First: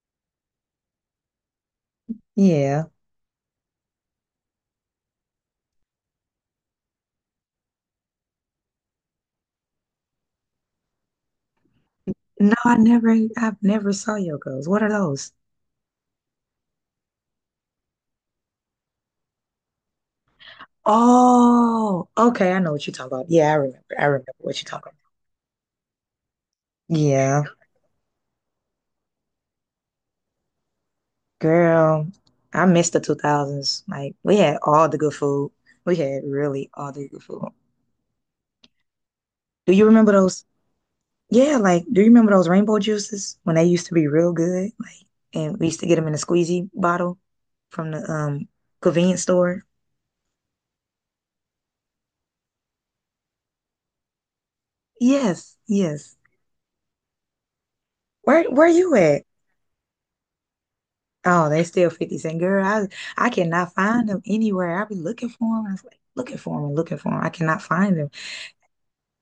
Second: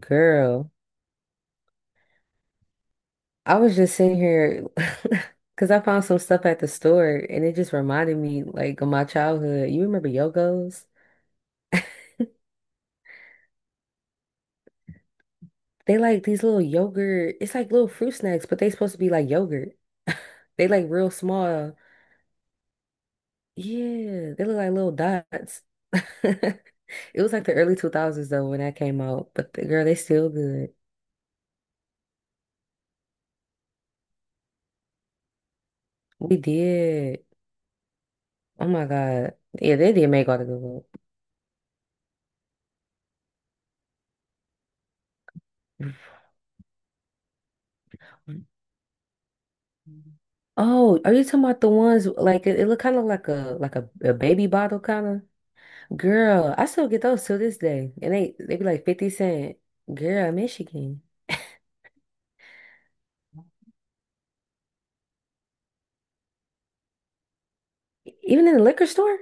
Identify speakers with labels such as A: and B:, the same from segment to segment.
A: Girl,
B: Yeah.
A: I was just sitting here because I found some stuff at the store and it just reminded me like of my childhood. You remember Yogos?
B: No, I never, I've never saw Yokos. What are those?
A: They like these little yogurt, it's like little fruit snacks, but they supposed to be like yogurt. They like real small.
B: Oh, okay. I know what you're talking about. Yeah, I remember. I remember
A: Yeah, they look
B: what you're
A: like little
B: talking
A: dots.
B: about.
A: It was like
B: Yeah,
A: the early 2000s though when that came out, but the, girl, they still good.
B: girl, I miss the 2000s. Like, we had all the good food. We had
A: We
B: really all the good
A: did.
B: food.
A: Oh my God.
B: Do
A: Yeah,
B: you
A: they did
B: remember
A: make all the
B: those?
A: good ones.
B: Yeah, like, do you remember those rainbow juices when they used to be real good? Like, and we used to get them in a squeezy bottle from the convenience store.
A: Oh, are you talking about the ones like it look kind of like a like a baby bottle kind
B: Yes,
A: of?
B: yes.
A: Girl, I still get those till this day, and they
B: Where
A: they be
B: where
A: like
B: you
A: 50
B: at?
A: cent. Girl, Michigan,
B: Oh, they still 50 Cent. Girl, I cannot find them anywhere. I be looking for them. I was like, looking for them and looking for them. I cannot find them.
A: even in the liquor store?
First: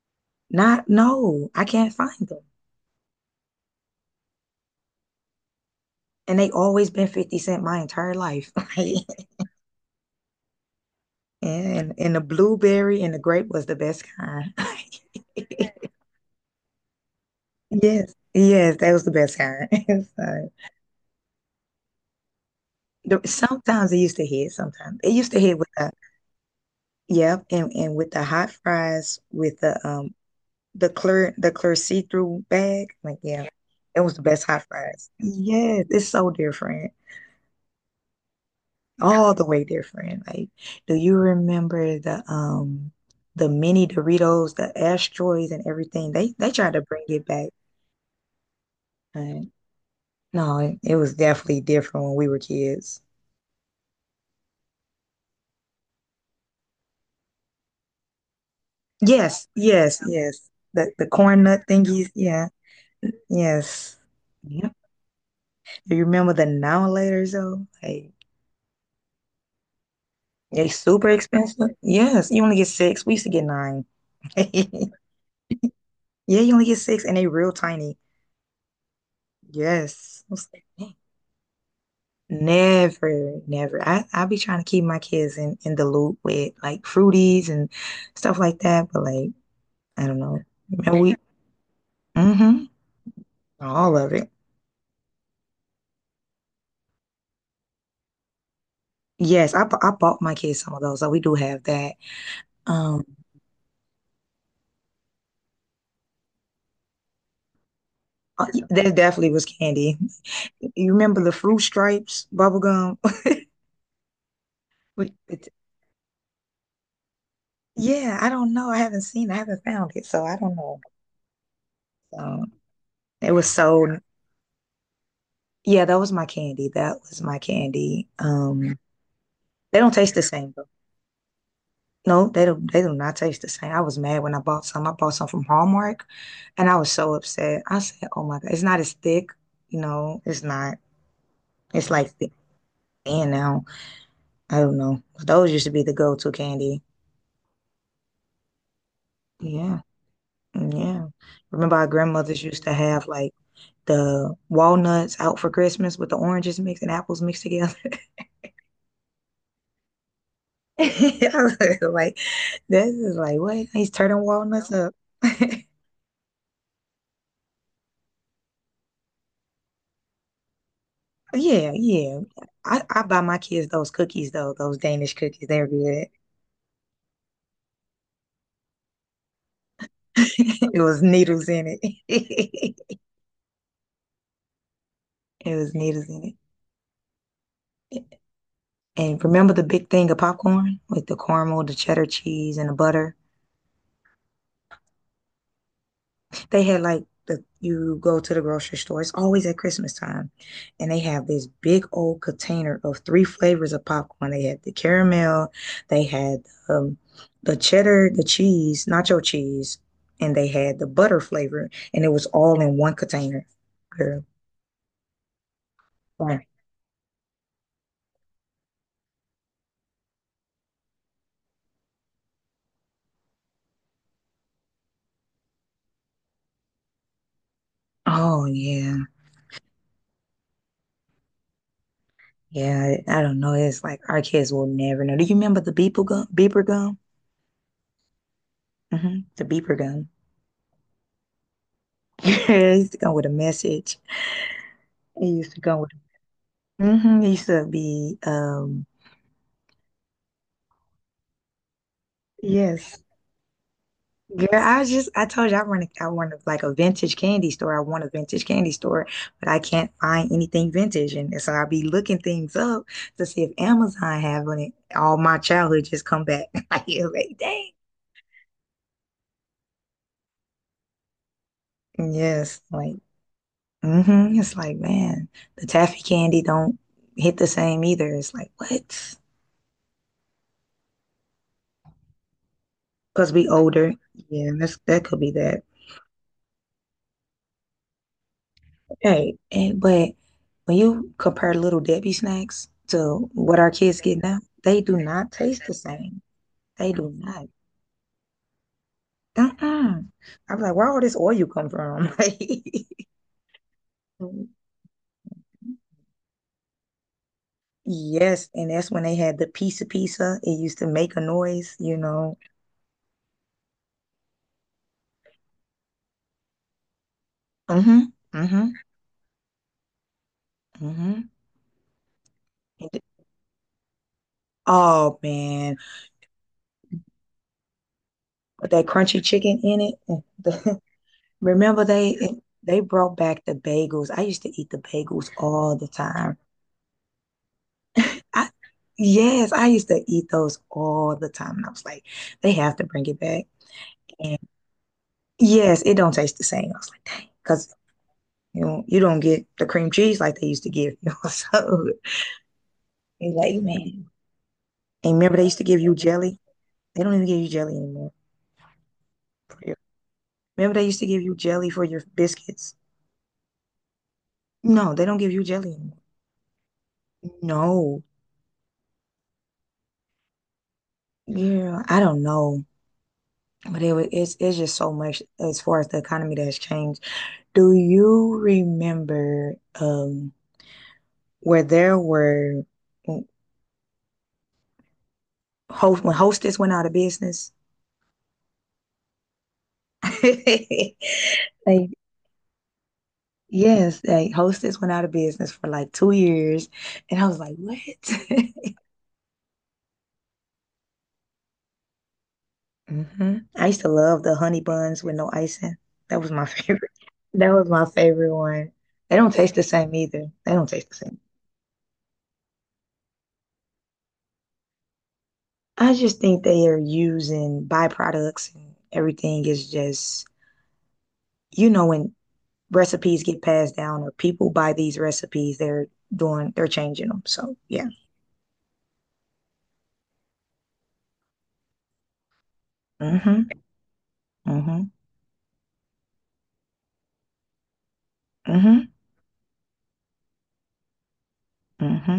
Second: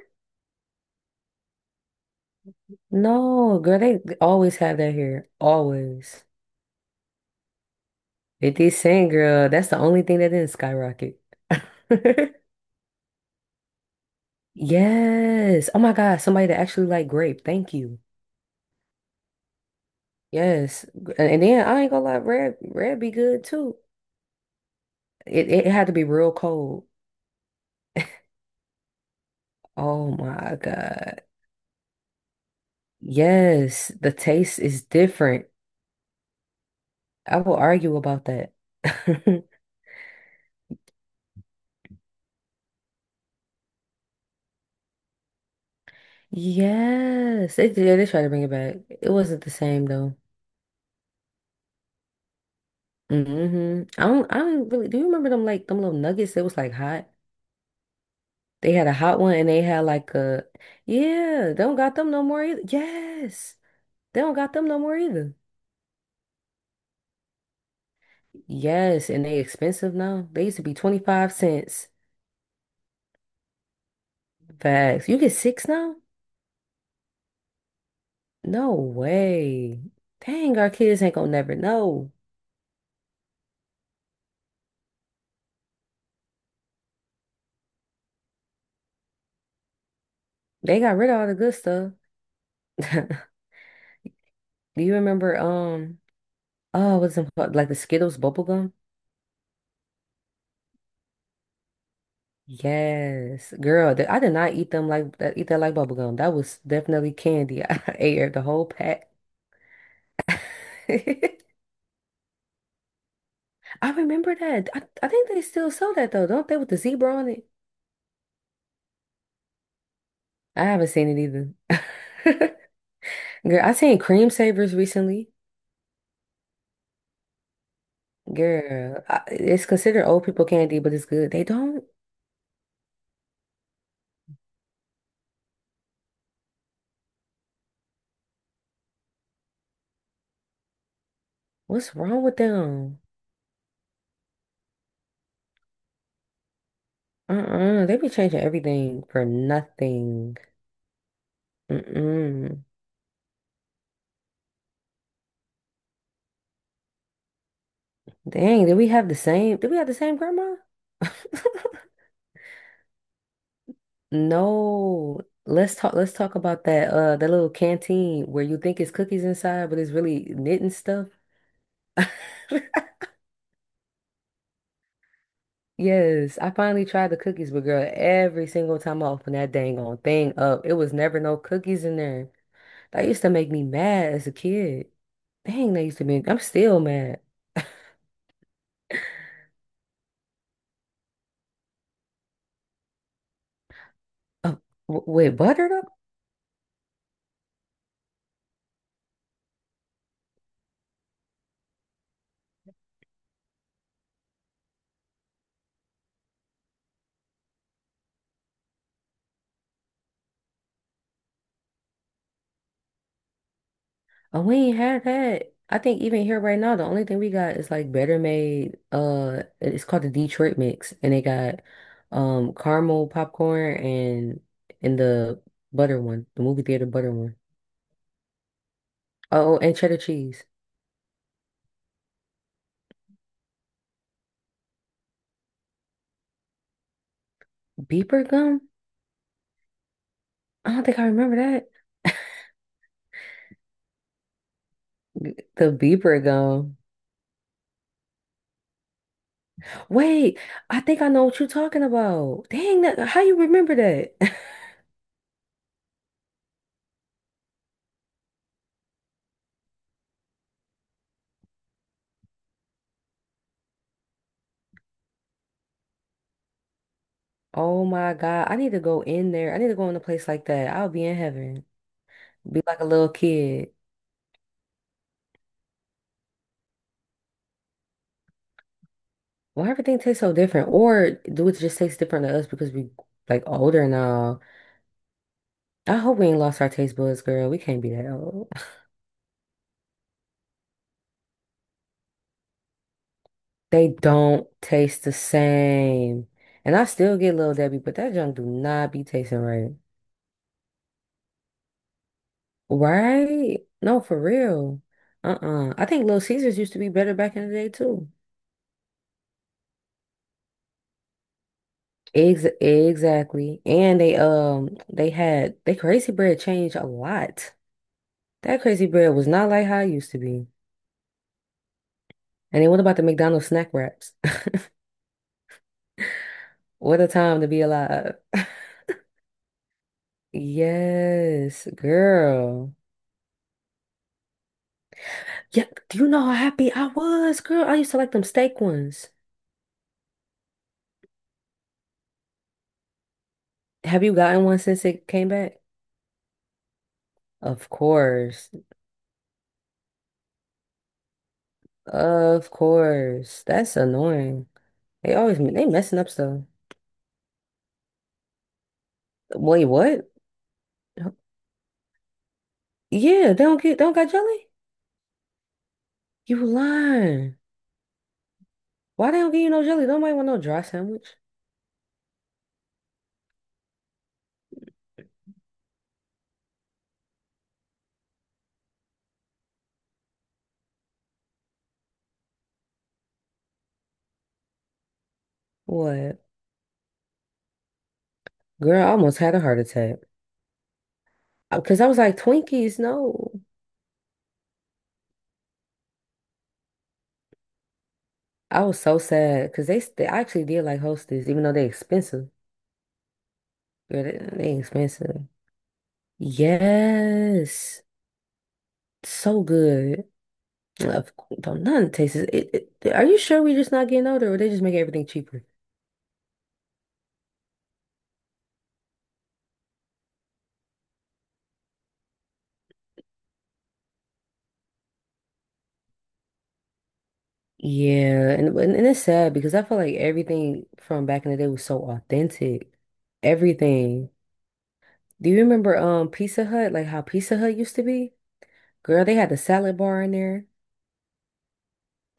B: Not, no, I can't find them.
A: No, girl, they always have that here. Always
B: And they always been 50 Cent my entire life.
A: 50
B: Like,
A: cent, girl. That's the only thing that didn't skyrocket.
B: and the blueberry and the grape was the best kind.
A: Yes. Oh my God, somebody that actually like grape. Thank you.
B: Yes, yes, that was the best kind. So,
A: Yes, and then I ain't gonna lie, red be good too.
B: sometimes it used to hit. Sometimes it used to
A: It
B: hit
A: it
B: with
A: had
B: the
A: to be real cold.
B: yep, and with the hot fries with the
A: Oh
B: um
A: my
B: the
A: God.
B: clear the clear see-through bag. Like, yeah, yeah,
A: Yes,
B: it
A: the
B: was the best
A: taste
B: hot
A: is
B: fries.
A: different.
B: Yes, it's so different.
A: I will argue about that.
B: All the way different. Like, do you remember the mini Doritos, the asteroids and everything? They tried to bring it back.
A: Yes, they did. They tried to bring it back. It
B: But
A: wasn't the same though.
B: no, it was definitely different when we were kids.
A: I don't. I don't really. Do you remember them like them little nuggets that was like hot? They had a hot one
B: Yes,
A: and they had
B: yes,
A: like a
B: yes. The corn
A: yeah. They
B: nut
A: don't got them
B: thingies,
A: no more
B: yeah,
A: either. Yes,
B: yes.
A: they don't got them
B: Yep.
A: no more either.
B: Do you remember the now laters though? Like
A: Yes, and they expensive now. They used to
B: they
A: be
B: super
A: 25
B: expensive.
A: cents.
B: Yes, you only get six. We used to get nine.
A: Facts. You get six now?
B: Yeah, you only get six and they real tiny.
A: No way.
B: Yes. I was
A: Dang,
B: like,
A: our
B: "Dang."
A: kids ain't gonna never know.
B: Never, never. I be trying to keep my kids in the loop with like fruities and stuff like that, but like I don't know.
A: They got
B: And
A: rid
B: we
A: of all the good stuff.
B: mm-hmm, all of it.
A: Do you remember, oh, what's it called? Like the Skittles bubble gum?
B: Yes, I bought my kids some of those, so we do have that. Um
A: Yes, girl, I did not eat them like that, eat that like bubble gum. That was definitely candy. I ate the whole
B: there
A: pack.
B: definitely was candy. You remember the fruit stripes bubble gum?
A: I remember that. I think they still sell that though, don't they? With the zebra on it.
B: Yeah, I don't know. I haven't seen it. I haven't found it, so I don't
A: I
B: know.
A: haven't seen it either.
B: Um, it was
A: Girl, I seen
B: so,
A: cream savers recently.
B: yeah, that was my candy. That was my candy.
A: Girl, it's
B: They don't
A: considered
B: taste the
A: old people
B: same though.
A: candy, but it's good. They don't.
B: No, they don't. They do not taste the same. I was mad when I bought some. I bought some from Hallmark, and I was so upset. I said, "Oh my God, it's not as thick. You know, it's not. It's
A: What's
B: like
A: wrong
B: thick
A: with them?
B: and now. I don't know. Those used to be the go-to candy.
A: Uh-uh. They be changing everything for
B: Yeah,
A: nothing.
B: yeah. Remember, our grandmothers used
A: Mm-mm.
B: to have like the walnuts out for Christmas with the oranges mixed and apples mixed together.
A: Dang, did we have the same? Did we have the same grandma?
B: I was like, this is like what? He's turning walnuts up.
A: No. Let's talk. Let's talk about that. That little canteen where you think it's cookies inside, but it's really knitting stuff.
B: Yeah, yeah. I buy my kids those cookies though, those Danish cookies. They're good.
A: Yes, I finally tried the cookies, but girl, every single time I opened that dang on thing up, it
B: It
A: was
B: was
A: never no
B: needles in
A: cookies in there.
B: it.
A: That used to make me mad as a kid.
B: It was
A: Dang, that used to
B: needles
A: make
B: in
A: I'm still mad.
B: it. And remember the big thing of popcorn with the caramel, the cheddar cheese, and the butter?
A: Uh, with butter though?
B: They had like the you go to the grocery store. It's always at Christmas time, and they have this big old container of three flavors of popcorn. They had the caramel, they had um, the cheddar, the cheese, nacho cheese, and they had the butter flavor, and it was all in one container. Girl,
A: We ain't had that. I think even here
B: like,
A: right now, the only thing we got is like Better Made. It's called the Detroit Mix, and they got caramel popcorn and the butter one, the movie theater butter one.
B: oh yeah,
A: Oh, oh, and cheddar cheese.
B: yeah. I don't know. It's like our kids will never know. Do you remember the beeper gum? Beeper gum?
A: Beeper gum?
B: The beeper gum.
A: I don't think I remember that.
B: It used to come with a message. It used to
A: The
B: come with
A: beeper gum.
B: used to be,
A: Wait, I think I know what you're talking about. Dang, that,
B: yes.
A: how you remember that?
B: Girl, I just I told you I want to like a vintage candy store. I want a vintage candy store, but I can't find anything vintage, and so I'll be looking things up to see if Amazon have on it. All my childhood just come back. Like, you like, dang.
A: Oh my God. I need to go in there. I need to go in a place like that. I'll be in heaven.
B: Yes,
A: Be like a
B: like,
A: little kid.
B: mm-hmm. It's like, man, the taffy candy don't hit the same either. It's like, what?
A: Why everything tastes so different? Or do it just taste different to us because we
B: Because
A: like
B: we
A: older
B: older.
A: now?
B: Yeah, that could be that.
A: I hope we ain't lost our taste buds, girl. We can't be that old.
B: Right. And but when you compare Little Debbie snacks to what our
A: They
B: kids get now,
A: don't
B: they do
A: taste the
B: not taste the same.
A: same. And I
B: They do
A: still get
B: not.
A: Little Debbie, but that junk do not be tasting right.
B: Uh-uh. I'm like, where all this oil come from?
A: Right? No, for
B: Like,
A: real. Uh-uh. I think Little Caesars used to be better back in the day too.
B: yes. And that's when they had the pizza pizza. It used to make a noise, you know.
A: Ex exactly. And they had they crazy bread changed a lot.
B: Mm-hmm.
A: That
B: Mm-hmm.
A: crazy bread was not like how it used to be.
B: Mm-hmm.
A: And then what
B: And
A: about
B: th-
A: the McDonald's snack wraps?
B: oh man.
A: What a time to be alive.
B: With that crunchy chicken in it. the-
A: Yes,
B: remember they
A: girl.
B: they brought back the bagels. I used to eat the bagels
A: Yeah,
B: all the
A: do you know how
B: time.
A: happy I was, girl? I used to like them
B: I,
A: steak ones.
B: yes, I used to eat those all the time. And I was like, they have to bring it back.
A: Have you
B: And
A: gotten one since it came back?
B: yes, it don't taste the same. I was like, dang,
A: Of
B: because
A: course.
B: you know, you don't get the cream cheese like they used to give you. So
A: Of
B: it's
A: course.
B: like,
A: That's
B: man.
A: annoying.
B: And
A: They
B: remember
A: always
B: they used to
A: they
B: give you
A: messing up
B: jelly?
A: stuff.
B: They don't even give you jelly anymore. For
A: Wait,
B: real.
A: what?
B: Remember they used to
A: Huh?
B: give you jelly for your biscuits?
A: Yeah, they don't get they don't got jelly?
B: No, they don't give you jelly anymore.
A: You lying.
B: No.
A: Why they don't give you no jelly? Nobody want no dry sandwich.
B: Yeah, I don't know. But it's just so much as far as the economy that has changed. Do you remember where there were host when
A: What?
B: Hostess went out of business?
A: Girl, I almost had a heart attack. Because I
B: Like
A: was like, Twinkies, no.
B: yes, like Hostess went out of business for like 2 years, and I was like, what?
A: I was so sad because they I actually did like Hostess, even though they expensive.
B: I used to
A: Girl,
B: love the
A: they
B: honey buns with
A: expensive.
B: no icing. That was my favorite. That was
A: Yes.
B: my favorite one. They don't
A: So
B: taste the same
A: good.
B: either. They don't taste the same.
A: Don't none tastes it. Are you sure we just not getting older or they just make everything cheaper?
B: I just think they are using byproducts and everything is just, you know, when recipes get passed down or people buy these recipes they're doing they're changing them so yeah
A: Yeah, and it's sad because I feel like everything from back in the day was so authentic.
B: mm-hmm
A: Everything.
B: mm-hmm
A: Do you remember Pizza Hut, like how Pizza Hut used to be?
B: mm-hmm
A: Girl, they had the salad bar in there.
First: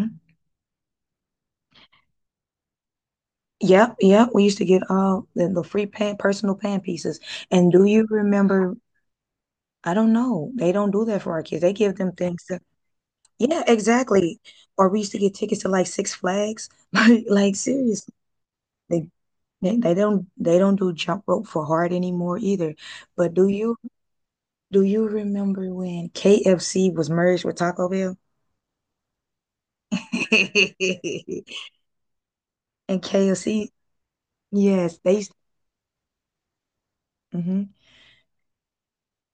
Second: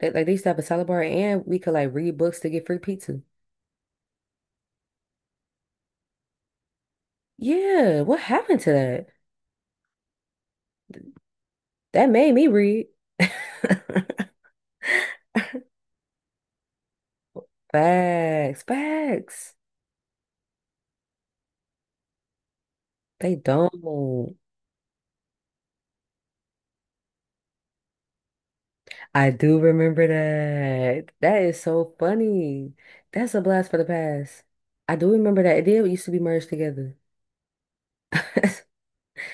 A: They, like they used to have a salad bar and we could like read books to get free pizza.
B: yep yep we used to get the free pan personal pan pieces and do
A: Yeah,
B: you
A: what happened to
B: remember
A: that?
B: I don't know they don't do that for our kids they give
A: That
B: them
A: made
B: things
A: me
B: to
A: read.
B: yeah exactly or we used to get tickets to like Six Flags like seriously
A: Facts,
B: they,
A: facts.
B: they don't they don't do jump rope for hard anymore either but
A: They don't.
B: do you remember when KFC was merged with Taco Bell?
A: I do remember that. That is so funny.
B: And
A: That's a blast
B: KFC,
A: for the past. I
B: yes,
A: do
B: they used
A: remember that. It did used to be merged together.
B: hmm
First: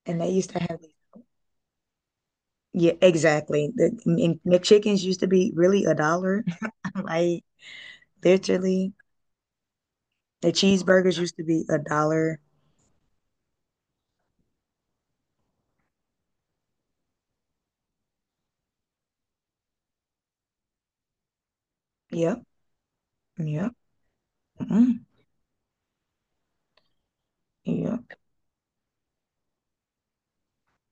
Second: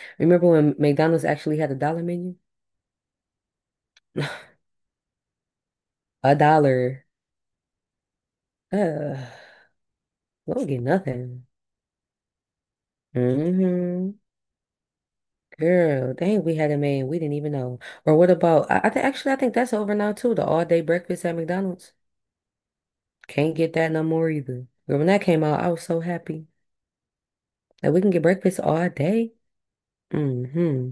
B: and they
A: Remember
B: used to
A: when
B: have these.
A: McDonald's actually had a dollar menu?
B: Yeah, exactly. The and McChickens used to be really a
A: A
B: dollar.
A: dollar.
B: Like literally,
A: Ugh.
B: the
A: We don't get
B: cheeseburgers used to
A: nothing.
B: be a dollar.
A: hmm Girl, dang, we had a man we didn't even know. Or what about, I think actually I think that's over now too, the all day breakfast at McDonald's.
B: Yep,
A: Can't get
B: yep,
A: that no more either. Girl,
B: mm
A: when that came out, I was so happy. That we can
B: yep.
A: get breakfast all day. hmm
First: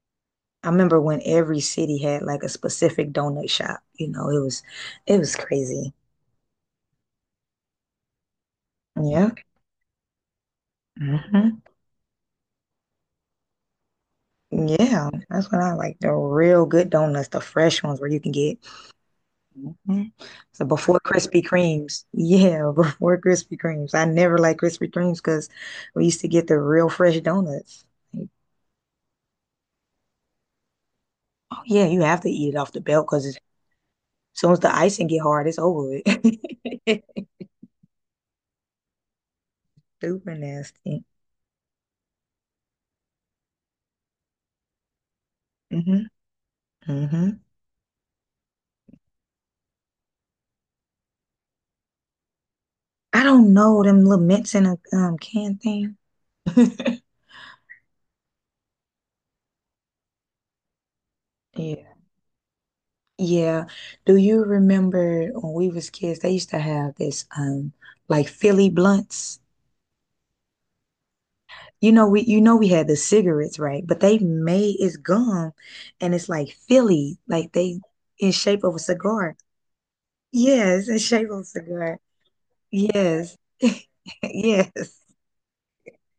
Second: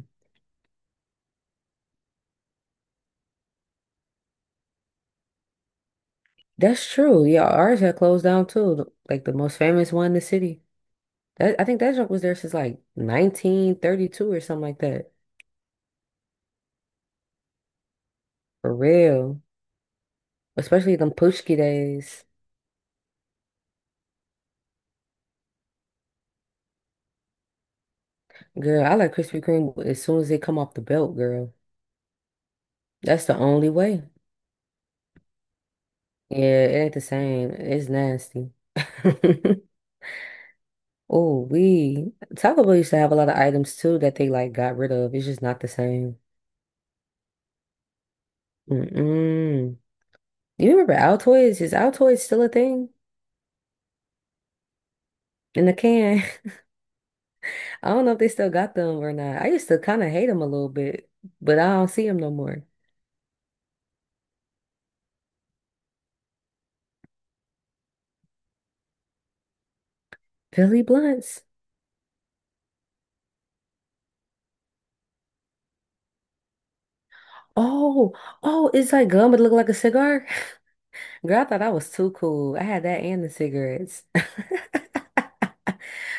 B: I remember when every city had like a specific donut shop. You know, it was crazy.
A: That's true. Yeah, ours had closed down too. Like the
B: Yep.
A: most famous one in the city. That
B: hmm
A: I think that junk was there since like 1932 or something like
B: Yeah,
A: that.
B: that's when I like the real good donuts, the fresh ones where you can get
A: For real.
B: mhm. So
A: Especially
B: before
A: them
B: Krispy
A: Pushki
B: Kremes,
A: days.
B: yeah, before Krispy Kremes, I never liked Krispy Kremes because we used to get the real fresh donuts. Like,
A: Girl, I like Krispy Kreme as soon as they come off the belt, girl.
B: oh yeah, you have to eat it off the belt because
A: That's the
B: as
A: only way.
B: soon as the icing get hard, it's over with.
A: Yeah, it ain't the same. It's nasty.
B: Super nasty.
A: Oh, we Taco Bell used to have a lot of items too that they like got rid of. It's just not the
B: hmm
A: same.
B: hmm
A: Mm-mm. You remember Altoids? Is Altoids still a thing
B: I don't know them little mints in a can
A: in the
B: thing.
A: can? I don't know if they still got them or not. I used to kind of hate them a little bit, but I don't
B: Yeah.
A: see them no more.
B: Yeah. Do you remember when we was kids, they used to have this like Philly blunts?
A: Billy Blunts.
B: You know we you know we had the cigarettes right but they made it's gum and it's like Philly like they
A: Oh,
B: in shape
A: oh,
B: of a
A: it's like gum,
B: cigar
A: but it look like a cigar.
B: yes in shape of
A: Girl,
B: a
A: I thought I was
B: cigar
A: too cool. I had that and the
B: yes
A: cigarettes.
B: yes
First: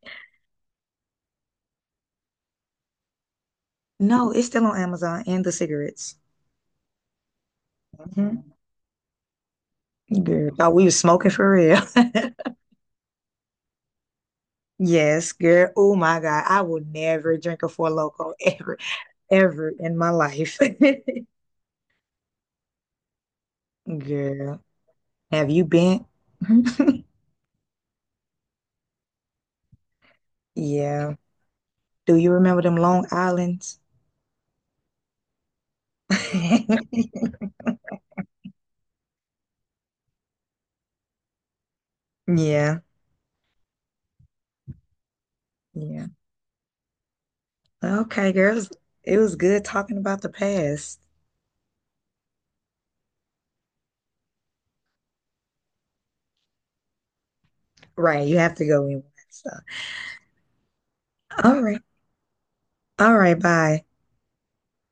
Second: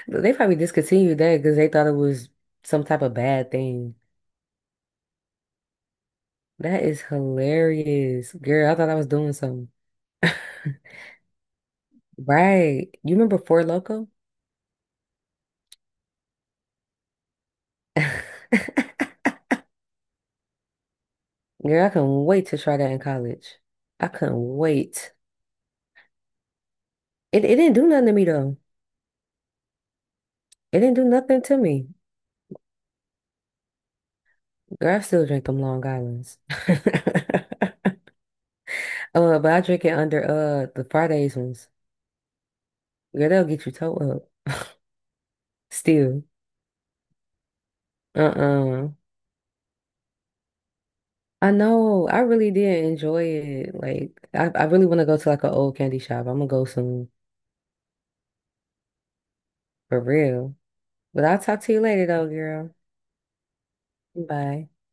A: They probably discontinued that because they thought it was some type of bad thing.
B: no it's still on Amazon and the cigarettes
A: That is hilarious.
B: hmm
A: Girl, I thought I was doing something.
B: girl thought we was smoking for real.
A: Right. You remember Four Loko?
B: Yes girl, oh my God, I will never drink a Four Loko
A: Girl,
B: ever ever in my life.
A: I couldn't wait to try that in college. I couldn't
B: Girl,
A: wait.
B: have you been?
A: It didn't do nothing to me though. It didn't do
B: Yeah,
A: nothing to me.
B: do you remember them Long Islands?
A: Girl, I still drink them Long Islands. But I drink it under the Fridays ones.
B: Yeah,
A: Girl, they'll get you toe up.
B: yeah.
A: Still.
B: Okay, girls.
A: Uh-uh.
B: It was good talking about the past.
A: I know. I really did enjoy it. Like, I really want to go to like an old candy shop. I'm gonna go soon
B: Right, you have to go in with that stuff.
A: for real. But I'll talk
B: All
A: to
B: right.
A: you later though, girl.
B: All right, bye.
A: Bye.